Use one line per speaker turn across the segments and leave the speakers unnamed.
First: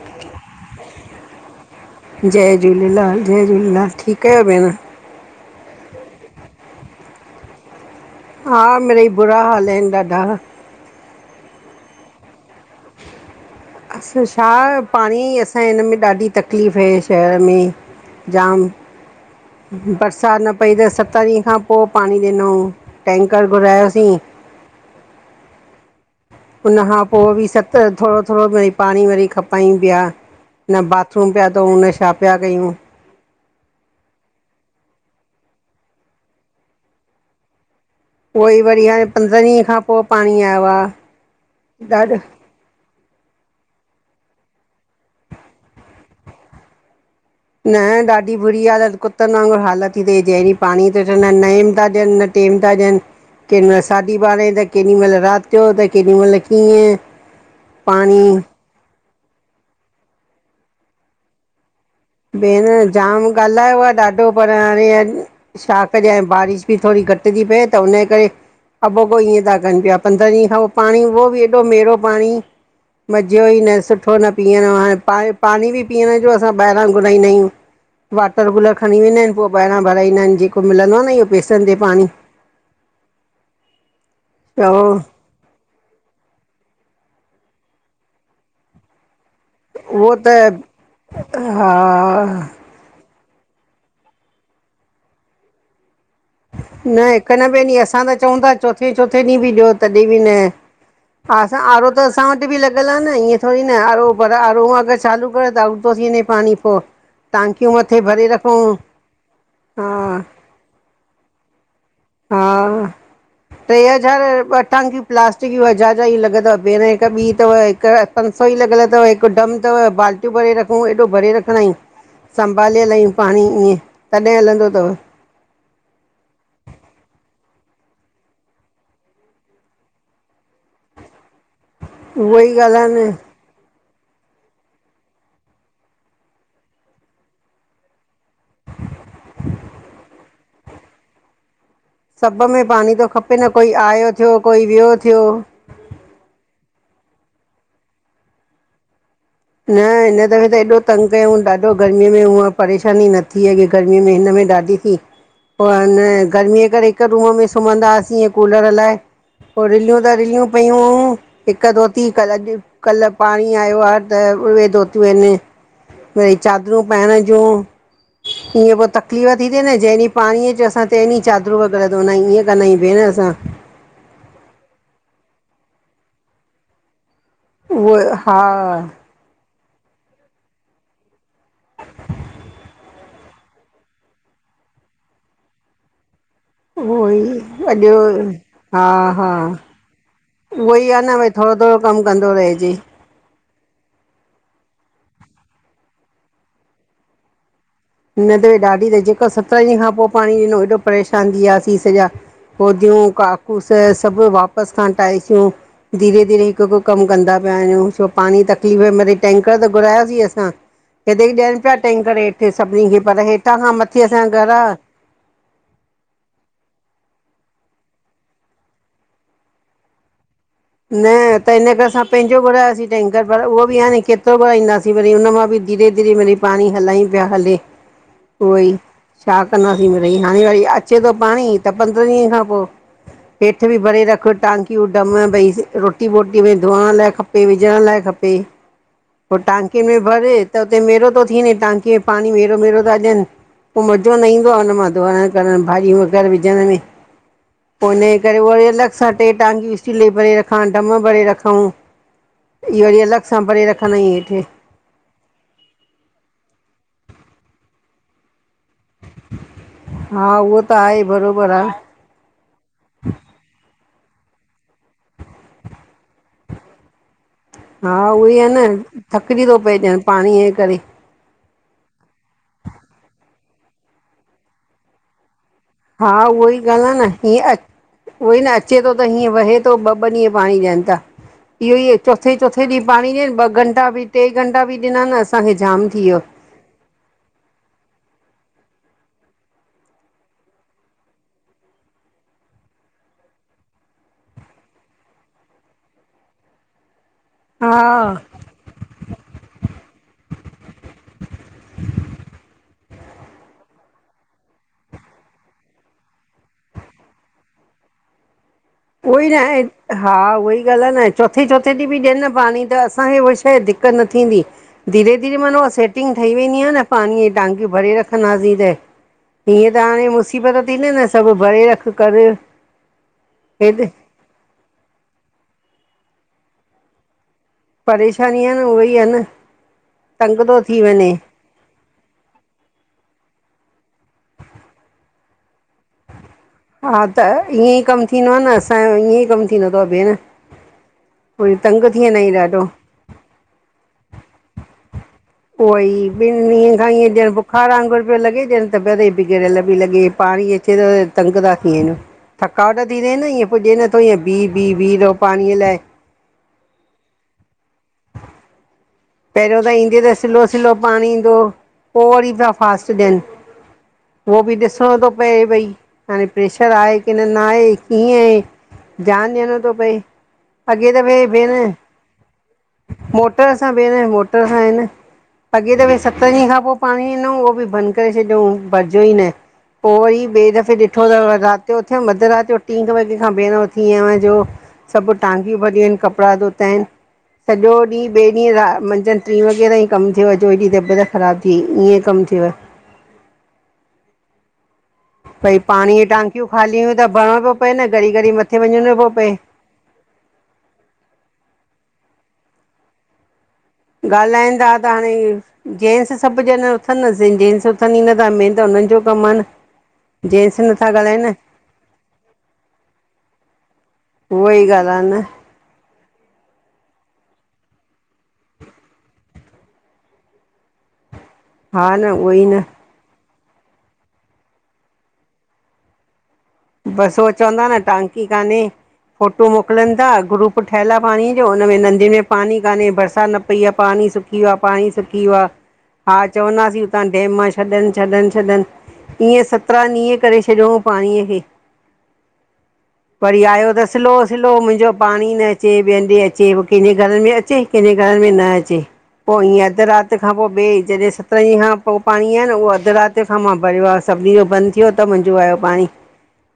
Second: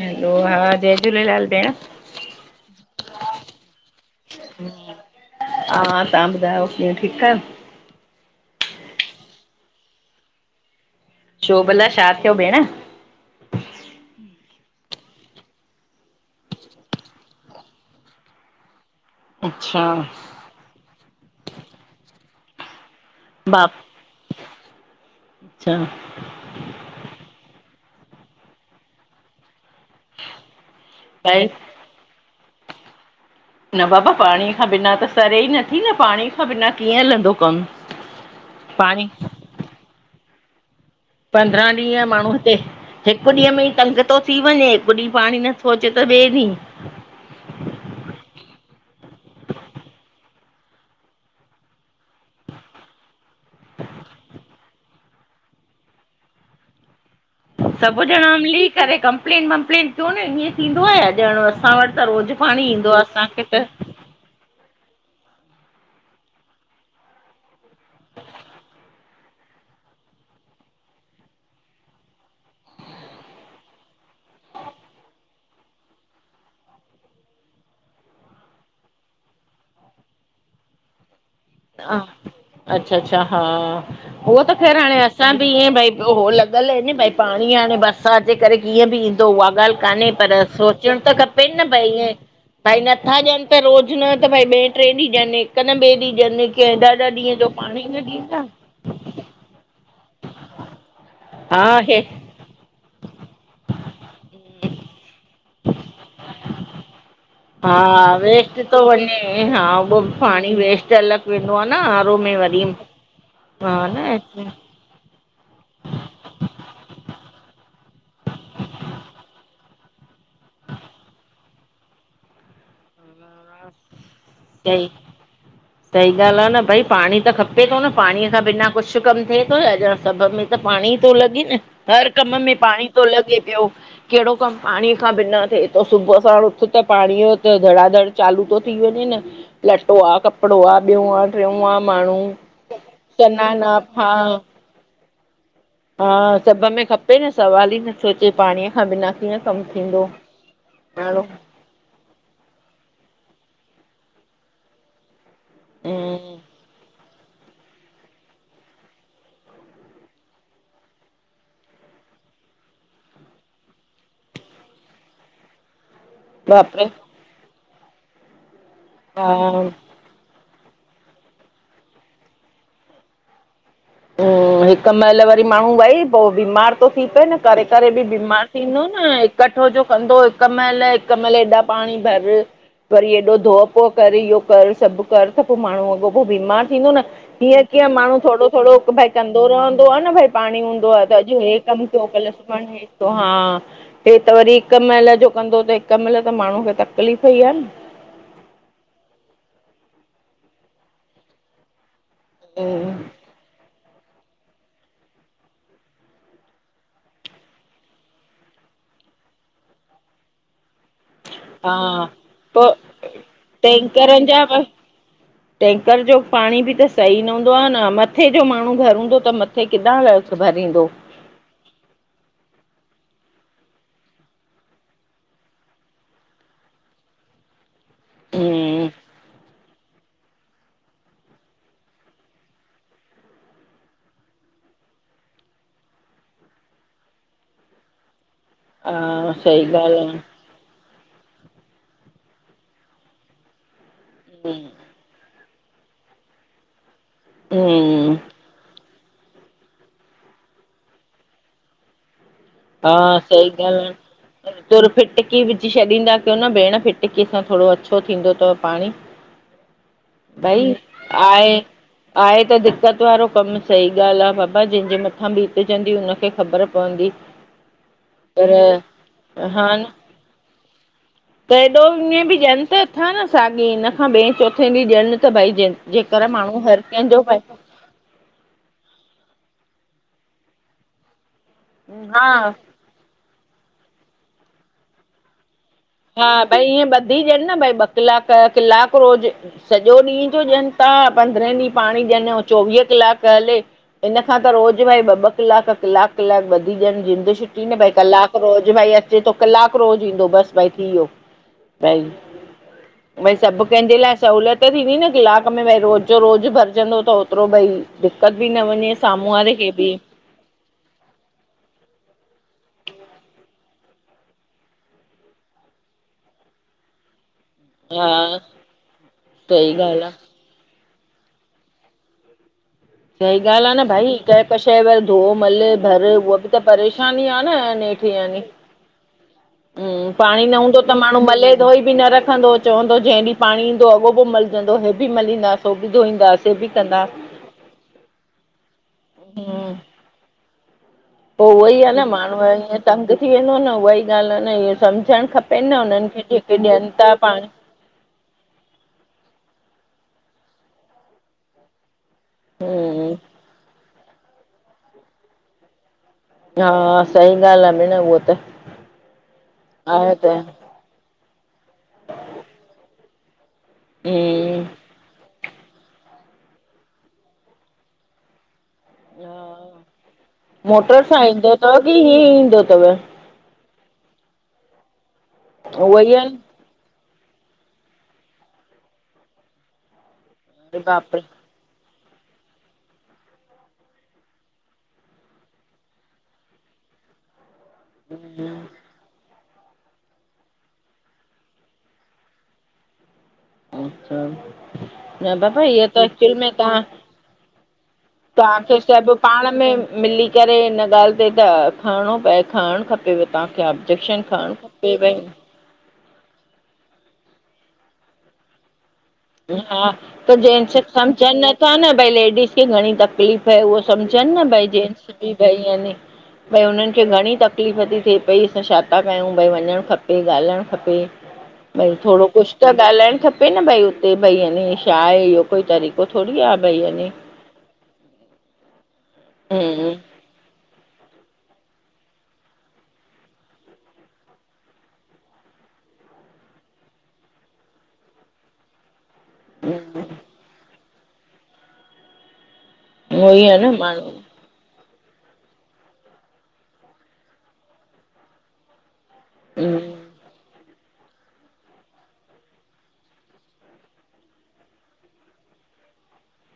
हलो हा जय झूलेलाल भेण।
जय झूलेलाल जय झूलेलाल ठीक आयो भेण?
हा तहां ॿधायो कीअ ठीक आयो?
हा मिरई बुरा हाल आहिन ॾाढा
छो भला छा थियो भेण?
असां छा पाणी असांजे हिन में ॾाढी तकलीफ़ आहे शहर में। जाम
अच्छा
बरसात न पई त सत ॾींह खां पो पाणी ॾिनो टैंकर
बाप
घुरायोसीं।
अच्छा
उन खां पो बि सत थोरो-थोरो वरी पाणी वरी खपाइन पया। न बाथरूम
भई
पया धोउ न छा पया कयू?
न बाबा पाणी खां बिना त सरे ई नथी न पाणी खां बिना कीअं हलंदो कम?
उओहि वरी हाणे पंद्रहं ॾींहं खां पो पाणी आयो आ।
पंद्रहां ॾींहं माण्हू हिते हिकु ॾींहुं में ई तंग थो थी वञे हिकु ॾींहुं पाणी नथो अचे त ॿिए ॾींह।
न ॾाढी बुरी हालत कुतनि वांगुरु हालत ती थिए जंहिं ॾींहु पाणी थ विय नएम था ॾियनि टेम था ॾियनि। केॾी महिल साढी ॿारहं त केॾी महिल रात जो त केॾी महिल कीअं।
सभ
पाणी
ॼणा मिली करे कंप्लेन वंप्लेन कयो न ईअं थींदो आ या ॼण असां वट
भेण जाम ॻाल्हायो आ ॾाढो पर हाणे छा कजे बारिश बि थोरी घट थी पए त हुनजे करे अॻोपो ईअं था कनि पिया, पंद्रहं ॾींहं खां पो पाणी उहो बि ऐॾो मेरो पाणी। मज़ो ई न सुठो न पीअण हाणे पा पाणी बि पीअण जो असां ॿाहिरि उतां घुराईंदायु वटर कूलर खणी वेंदा आहिनि पो ॿहिरां भराईंदा इन जेको मिलंदो आ न पैस
ह अच्छा -अच्छा हा, उहो त ख़ैर हाणे असां बि ईअं भाई हो लॻियल आहे न भाई पाणी हाणे बरसात जे करे कीअं बि ईंदो ॻाल्हि कान्हे पर
त
सोचणु त खपे न
हा
भाई ईअं भाई नथा ॾियनि त रोज़ न त भाई ॿिए ट्रे ॾींहं ॾियनि हिक न ॿिए ॾींहं ॾियनि की ऐॾा
न
ऐॾा
हिकु
ॾींहं जो
न ॿिए ॾींहुं
पाणी
असां
न
त चऊं
ॾींदा।
था चोथे चोथे ॾींहुं बि ॾियो तॾहिं बि न, असां
हा
आरो त
हे
असां वट बि लॻियल आ न ईअं थोरी न आ आरो पर आरो अगर चालू करे त आउट थो थी वञे पाणी पो
हा वेस्ट थो वञे हा, उहो बी पाणी वेस्ट अलॻ वेंदो आ न आरो में वरी
हा, ट्रे
हा न
हज़ार ॿ टांकीयू प्लास्टिक जी हज़ार जी ई लॻिय तव भेण हिक ॿी तव हिक पंज सौ ई लॻियल तव हिकु डम तव बाल्टी बालटियूं भरे रखूं एॾो भरे रखंदा आहियूं संभाले हलायुं पाणी ईअं, तॾहिं हलंदो
सही
तव। [inaudible]
सही ॻाल्हि आ न भाई पाणी त खपे थो न पाणीअ खां बिना कुछ कम थिए थो छा ॾण सभ में- त पाणी थो लॻे न, हर कम
उहो
में
ई
पाणी
ॻाल्हि
थो
आहे न
लॻे। ॿियो कहिड़ो कम पाणीअ खां बिना थिए थो सुबुह साण उथि त पाणी त धड़ाधड़ चालू थो थी वञे न लटो आ कपड़ो आ ॿियो आ ट्रियों आ माण्हू
सभ में पाणी तो खपे न,
सनान
कोई
आ
आयो
हा
थियो कोई वियो थियो।
हा सभ में खपे न सवाल ही नथो अचे पाणीअ खां बिना कीअं कमु
न
थींदो
हिन दफ़े त एॾो तंग
माण्हू
कयूं ॾाढ ऐॾो गर्मीअ में हूअं परेशानी न थी अॻे, गर्मीअ में हिनम में ॾाढी थी। पो हान
हम्म
गर्मीअ जे करे हिक रूम में सुम्हंदा हुआसीं हिअं कूलर हलाए। पो रिलियूं त रिलियूं पयूं, हिक धोती कल्ह अॼु कल्ह पाणी आयो आ त उहे धोतियूं आहिनि वरी चादरूं
बापरे
पाइण जूं ईअं पो तक तकलीफ़ थी
हा
थेए न जेंहिं ॾींहं पाणीअ अचे असांं ते ॾींहु चादरू व़ैगरह धोअंदायु ईअं कंदा आहियूं भेण असां।
हम्म हिक महिल वरी माण्हू भाई पो बीमार थो थी पए न। करे करे
उहो
बि
हा
बीमार थींदो न इखठो जो कंदो हिक महिल हिक महिल ऐॾा पाणी भर वरी एॾो धोओ पो कर इहो कर सभ कर त पो माण्हू अॻोपो बीमार थींदो न
उहो ई
हीअं कीअं
अॼु
माण्हू थोड़ो
हा
भाई कंदो
हा
रहंदो आ न भाई पाणी
उहो
हूंदो
ई आहे
आ त
न भई
अॼु
थोरो
हे
थोरो
कम
कमु
कयू
कंदो
कल
रहिजे
सुभाणे हे हा हे त वरी हिक महिल जो कंदो त हिक महिल त माण्हूअ खे तकलीफ़ ही आ न।
न त ॾाढी तई जेको सतरहं ॾींहंनि पो पाणी ॾिनो एॾो परेशान थी वियासीं सॼा
हम्म,
होदियूं काकूस सभ वापसि खां हटाईसूं धीरे धीरे हिकु हिकु कम कंदा पिया वञयूं छो त पाणी तकलीफ़ में रई टैंकर त घुरायोसीं असां। हेॾेी ॾियनि पिया
हा
टैन्कर हेठि
पोइ
सभिनी खे पर हेठां खां मथे असांजा घर आ [inaudible]
टेंंकर जो पाणी बि त सही न हूंदो आ न मथे जो माणहू घर हूंदो त मथे किॾां भरींदो।
न त हिन करे असां पंहिंजो घुरायोसीं टैंकर पर उहो बि आणे नी केतिरो घुराईंदासीं वरी हुन मां बि धीरे धीरे वरी पाणी हलायू पिया हले उह ई
हम्म
छा कंदासीं हाणे वरी अचे थो पाणी त पंद्रहं ॾींहंनि खां पो हेठि बि भरे रख टांकियूं डम भई रोटी वोटी में धोअण लाइ खपे विझण लाइ खपे
हा
पो
सही
टांकियुनि में
ॻाल्हि
भरे त उते मेरो थो थी वञे टांकी में पाणी मेरो मेरो था ॾियनि पो मज़ो न ईंदो आ हुन मां धोअण करण भाॼियूं वग़ैरह विझण में
हूं!
इनजे करे वरी अलॻि सां टे टांकियूं स्टील भरे रखां डम भरे रखूं। इहो
हा
वरी अलॻ सां
सही
भरे
ॻाल्हि
रखंदा आहियूं हेठ।
आ तुर फिटकी विझी छॾींदा कयो न भेण फिटकीअ सां थोड़ो अच्छो थींदो तव। पाणी
हा उहो
भई
त आहे बरोबरु
आए
आहे
आहे त दिक़त वारो कम सही ॻाल् आ बाबा जंहिंजे मथां बीतजंदी हुनखे ख़बर पवंदी।
हा उहे आ
पर
न थकिजी थो
हा
पए
न
ञण पाणीअ जे करे।
त हेएॾो ईअं बि ॾियन त थथा न साॻे हिन खां ॿिए चौथे ॾींहुं ॾियन त भई ॾंनि
हा उहा ई ॻाल् आ न हीअं अ उहो ई न अचे थो त हीअं वहे थो ॿ ॿ ॾींहं पाणी ॾियनि था इहो ई
हा
चोथे चोथे ॾींहुं पाणी ॾियनि ॿ घंटा बि ट्रे घंटा बि ॾिना आहिनि असांखे जाम थी वियो
हा भई ईअ ॿधी जनि न भई ॿ कलाक कलाक रोज सॼो ॾींहुं जो ॾियन था पंद्रहें ॾींहं पाणी ॾियो चोवीह कलाक हले हिनन खां त रोज़ु भाई ॿ ॿ कलाक- कलाक कलाक ॿी ॾियनि जिंद न
हा
भई कलाक रोज भई अचे थो कलाक रोज़ ईंदो बस भई थी वियो भई
ह [inaudible]
भई सब कंहिंजे लाइ सहुलियत थींदी न कलाक में भई रोज़ जो रोज भरजंदो त ओतिरो भई दिक़त बि न म
उहोई न आहे हा उहोई। ॻाल्हाए न आहे चोथे चोथे ॾींहुं बि ॾियनि न पाणी त असांखे उहा शइ दिक़त न थींदी। धीरे धीे मानाहा सेटिंग ठही वेंदी आहे न पाणीअ टांगियूं भरे
हा
रखंदासीं हं
सही
त
ॻाल्हि
हाणेस
आ
मुसीबत थींदे न सभु भरे रख कर।
सही ॻाल्
हेॾ
आहे न भई कंहिं क शइ व धो मल भर उहा बि त परेशानी ई आहे न। नेठि यानी
परेशानी आहे न उहई आहे न
हम्म पाणी
तंग
न
थो
हूंदो
थी
त
वञे।
माण्हू मले धोई बि न रखंदो चवंदो जंहिं ॾींहुं पाणी ईंदो अॻो पोइ मलजंदो इहे बि मलींदासीं उ बि धोईंदासीं। हे बि
हा त
कंदासीं
ईअं ई कमु थींदो आहे न असांजो ईअं ई कमु थींदो अथव भेण।
पोइ
वरी
उहो ई
तंग
आहे
थी
न
वेंदा आहियूं
माण्हू
ॾाढो
ईअं तंग थी वेंदो न उहाई ॻाल्हि आहे न इअ सम्झणु खपे।
उहो ई ॿिनि ॾींहंनि खां ईअ ॾियण बुखार वांगुर लॻे जण तॿियत ते बिगड़े ली लॻे पी अचे त तंग त थीएन। थकावट थी
हम्म
रिहे न ईअं पुॼ नथो ईअं बीह बीह बीह रहो पाणीअ लाइ।
हा सही ॻाल्हि आहे भेण उहो त।
पहरियों त ईंदो त स्लो स्लो पाणी ईंदो हु पोइ वर पया फास्ट ॾियन। उहो बि
हम्म
ॾिसणो थो पए भई हाणे प्रेशर आहे की न न आहे कीअं आहे। ध्यान दियणो तो
हा
पए अॻे त
मोटर
भ
सां
फेण
ईंदो अथव की हीअं ईंदो अथव
मोट मोटर सां भेण मोटर सां आहिनि अॻे त भ
उहो ई
सत
आहिनि
ॾींहं खां पोइ पाणी इंदो उहो बि बंद करे छॾियऊं भरिजियो ई न पोइ वरी ॿिए दफ़े
अरे
ॾिठो
बाप रे
अथव रात उते उते अदरात जो ट्री वगे खां भीरां उथी आहियां जो सभु टांकियूं भरियूं आहिन कपड़ा धोता आहिन सॼो ॾींहुं ॿिए ॾींहुं रा मंझंदि ट्री वॻे ताईं कमु थियो जो हेॾी तबियत ख़राब थी वई ईअं कमु थियव।
च [inaudible] न
भई
बाबा इअ
पाणीअ
त
जी
एक्चुअल
टांकियूं
में
खाली
तव्हां
हुयूं त भरिणो पियो पए न घड़ी घड़ी मथे
तव्हांखे
वञिणो पियो
सभु
पए
पाण में मिली करे हिन ॻाल्हि ते त खणिणो पए खणणु खपेव तव्हांखे। मूंखे ऑब्जेक्शन खणणु खपे भई।
जेंन्स सभु ॼण उथंदसीं जेंट्स उथन ही नथा म त हुननि जो कमु आहे न
ह- हा! त
जेंट्स
जेनस
नथा ॻाल्हाइनि
समझन नथा न भई लेडस खे घणी तकलीफ़ ह उो समझनि न भई। जेंट्स
कन [inaudible]
बि भई यानि भई हुननि खे घणी तकलीफ़ थी थिए पई असां छा था कयूं भाई वञणु खपे ॻाल्हाइणु खपे।
ह [inaudible]
भई थोरो कुछ त ॻालाहाइण खपे न भई हुते भई न छा आहे इहो कोई तरीक़ो थोरी आ।
बसि उअ चवंदा न टांकी कान्हे, फोटू
हम्म
मोकिलन था ग्रुप पोइ ठहियल आहे पाणीअ जो हुन में नदी में पाणी कान्हे बरसात न पई आहे पाणी सुकी वियो आहे पाणी सुकी वियो आहे। हा चवंदासीं हुतां डेम मां छॾन- छॾन-छॾन। ईअ सत्रहं
हम्म
ॾींहं करे छॾियऊं पाणीअ खे।
उहो
वरी
ई आहे
आयो
न
दस
माण्हू
लो सिलो मुंहिंजो पाणी न अचे ॿे हं्डे अचे पोइ कंहिंजे घर में अचे कंहिंजे घर में न अचे। पोइ ईअं
हम्म
अध रात सत खां पोइ ॿए जॾहिं सतरन ॾींहं खां पोइ पाणी आहे न उहो अधु राति खां मां भरियो आहे सभिनी जो बंद थियो त मुंहिंजो आहियो पाणी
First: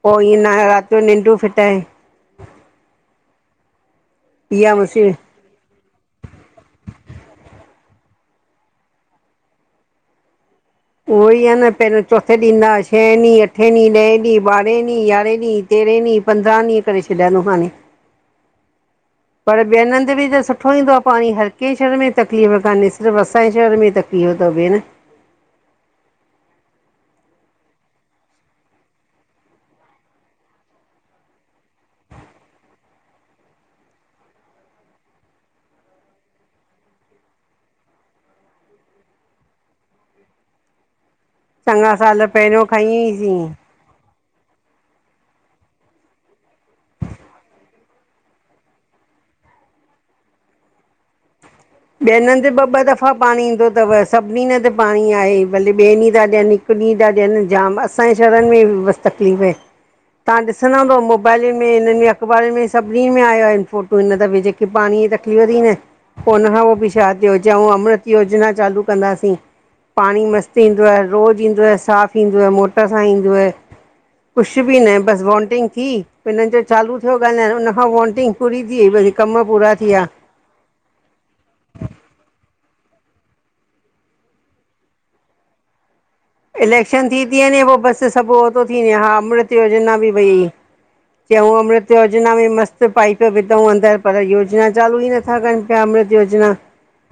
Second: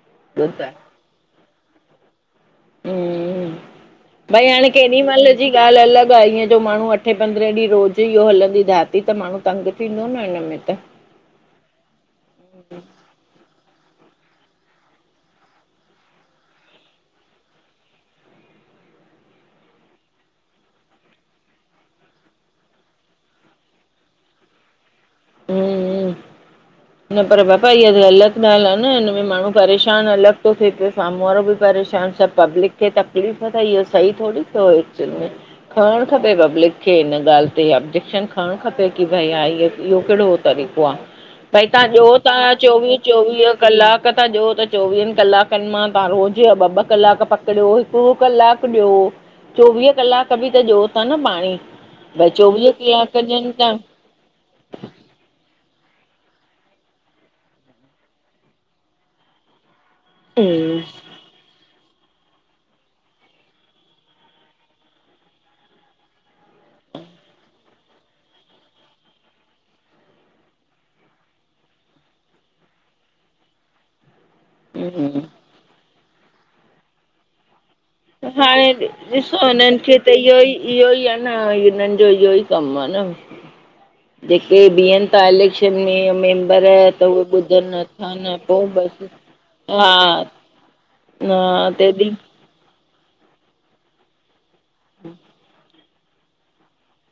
पोइ ईअं
ॿियो
न
छा
राति जो निंडूं फिटाए
हम भई हाणे
इहा
केॾी महिल
मुसीबत
मुंहिंने जी ॻाल अलॻ आहे ईअं जो माणहू अठें पंद्रहें ॾींहं रोज़ ई इहो हलंदी धाती त माणहू तंग थींदो न। अम्य त [inaudible]
उहो ई आहे न पहिरियों चोथे ॾींदा छह अठ ॾींहु ॾह ॾींं ॿारहेंॾीं यारहीं तेरहेंींहंंदहं ॾींह करे छॾियां थो हाणे। [inaudible] पर ॿियन हंध बि त सुठो ईंदो आहे पाणी हर कंहिं शहर में तकलीफ़ कान्हे सिर्फ़ु असांजे शहर में तकलीफ इहो त भेण
हम्म न पर बापा इहा त ग़लतगाल आहे न हिन में माण्हू परेशानु अलॻि थो थिए प साम्हूं वारो बि परेशानु सब पब्लिक खे तकलीफ़ त इहो सही थोरी थियो हिच खणणु खपे पब्लिक खे हिन ॻाल्हि ते ऑब्जेक्शन खणणु खपे की भई हा इह इहो कहिड़ो तरीक़ो आहे भई तव्हां
चङा
ॾियो
साल
ता
पहिरियों खईं
चोवीह
हुईसीं
चोवीह कलाक पक था ॾियो त चोवीहनि कलाकनि मां तव्हां रोज़ा ॿ ॿ कलाक पकड़ियो हिकु कलाकु ॾियो चोवीह कलाक बि त ॾ था न पाणी।
ॿियन
भई
हंध ॿ
चोवीह
ॿ दफ़ा
कलाक
पाणी
ॾियनि
ईंदो
था
अथव। सभिनी न त पाणी आहे भले ॿिए ॾींहुं था ॾियनि हिक ॾींहुं था ॾियनि जाम असांजे शहरनि में तकलीफ़ तव्हां ॾिसंदा
हम्म
हूं मोबाइलुनि में हिननि में अख़बारुनि में सभिनीनि में आयो आहिनि फोटू हिन दफ़े जेके पाणीअ जी तकलीफ़ थी न। पो हुन खां पो भी छा थियो, चऊं अमृत योजना चालू कंदासीं। पाणी मस्तु ईंदव, रोज़ु ईंदव, साफ़ु ईंदव, मोटर सां ईंदव। कुछ बि न
हम्म
बसि बॉंटिंग थी हिननि जो चालू थियो ॻाल्हाइणु, उनखां पो
हाणे ॾिसो हिननि खे त इहो ई इहो ई आ न हिननि जो इहो ई कम आ न। जेके बिहनि ता इलेक्शन में त
इलेक्शन थी
उहे
ती वञे
ॿुधनि
पो बसि
नथा
सभु
न
उहो तो
पोइ
थी वञे,
बसि
हा अमृत
हा
योजना बि भई चयऊं
न
अमृत
तॾहिं
योजना में मस्त पाइप विधऊं अंदरि पर योजना चालू ई नथा कनि पिया, अमृत योजना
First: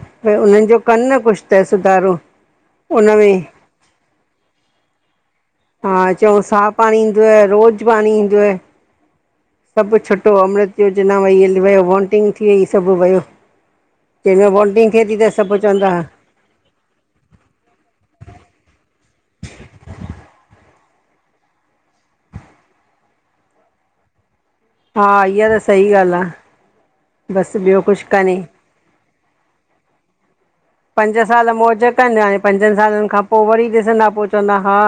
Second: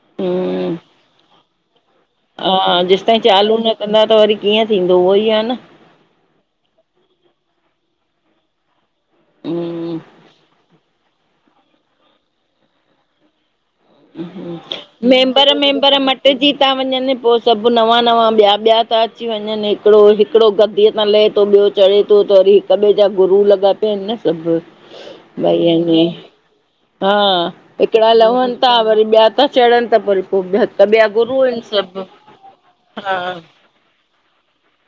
भई उन्हनि
हम्म
जो कनि न कुछ त सुधारो।
हा, जेसिताईं
उनमें
चालू न कंदा त वरी कीअं थींदो उहो ई आ न।
हा चऊूं साफ पाणी ईंदव, रोज़ु पाणी ईंदव, सभु
हम्म
छुटो अमृत योजना वई हली, वियो वॉंटिंग थी वई सभु वयो जंहिंमहिल बॉंटिंग थे ती त सभु चवंदा हा,
ॿिजी ता वञनि पो सभु नवां -नवां ॿिया -ॿिया ता अची वञनि, हिकिड़ो -हिकिड़ो गद्दीअ तां लहे तो ॿियो चढ़े तो त वरी हिक ॿिए जा गुरू लॻा पिया आहिनि न सभु
हा इहा त
भईयन
सही
में,
ॻाल्हि आहे
हा
बसि ॿियो कुझु
हिकिड़ा
कान्हे
लवनि ता वरी ॿिया ता चढ़नि त वरी पो ॿिया त ॿिया
पंज
गुरू
साल
आहिनि
मौज
सभु
कनि, हाणे पंजनि सालनि
हा
खां पो वरी ॾिसंदा पो चवंदा हा,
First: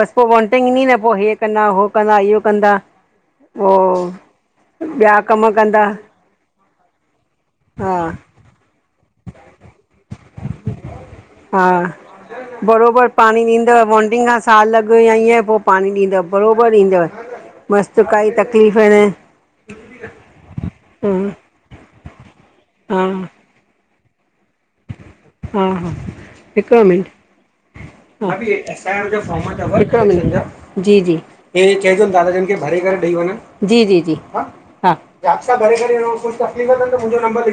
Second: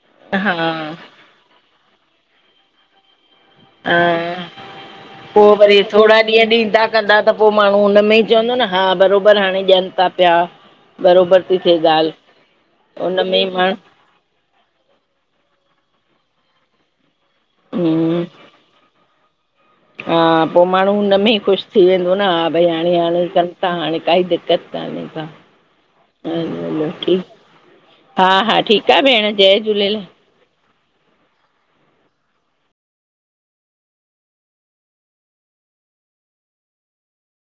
बसि पो
हा
वॉनटिंग ईंदी न पो हे कंदा, हो कंदा, इहो कंदा, पोइ
हा,
ॿिया
पो
कम
वरी
कंदा
थोड़ा ॾींहं ॾींदा कंदा त पो माण्हू
हा
हुन में ई चवंदो न हा बरोबरि हाणे ॾियनि ता पिया, बरोबरि ती थे ॻाल्हि।
बरोबर
हुन में
पाणी
ई माण्हू
ॾींदा। बॉडिंग अस सालु अॻ या ईअं पो पाणी ॾींदव, बरोबरि ॾींदव। मस्तु
हम्म
काई तकलीफ़ न।
हा पोइ माण्हू हुन
हूं
में ई ख़ुशि थी वेंदो न हा भई हाणे- हाणे कनि ता हाणे काई दिक्कत
हा हिकुड़ो मिंट
ठीकु हा हा
हाए
ठीकु आहे
आ
भेण जय झूलेलाल
ज [inaudible] जी जी इहे चइजोनि दादा जनि खे भरे करे ॾेई वञनि जी जी जी हा। हा जासा भरे करे कुझु तकलीफ़थनि त मुंहिंजो नंबर लिखे। [unintelligible]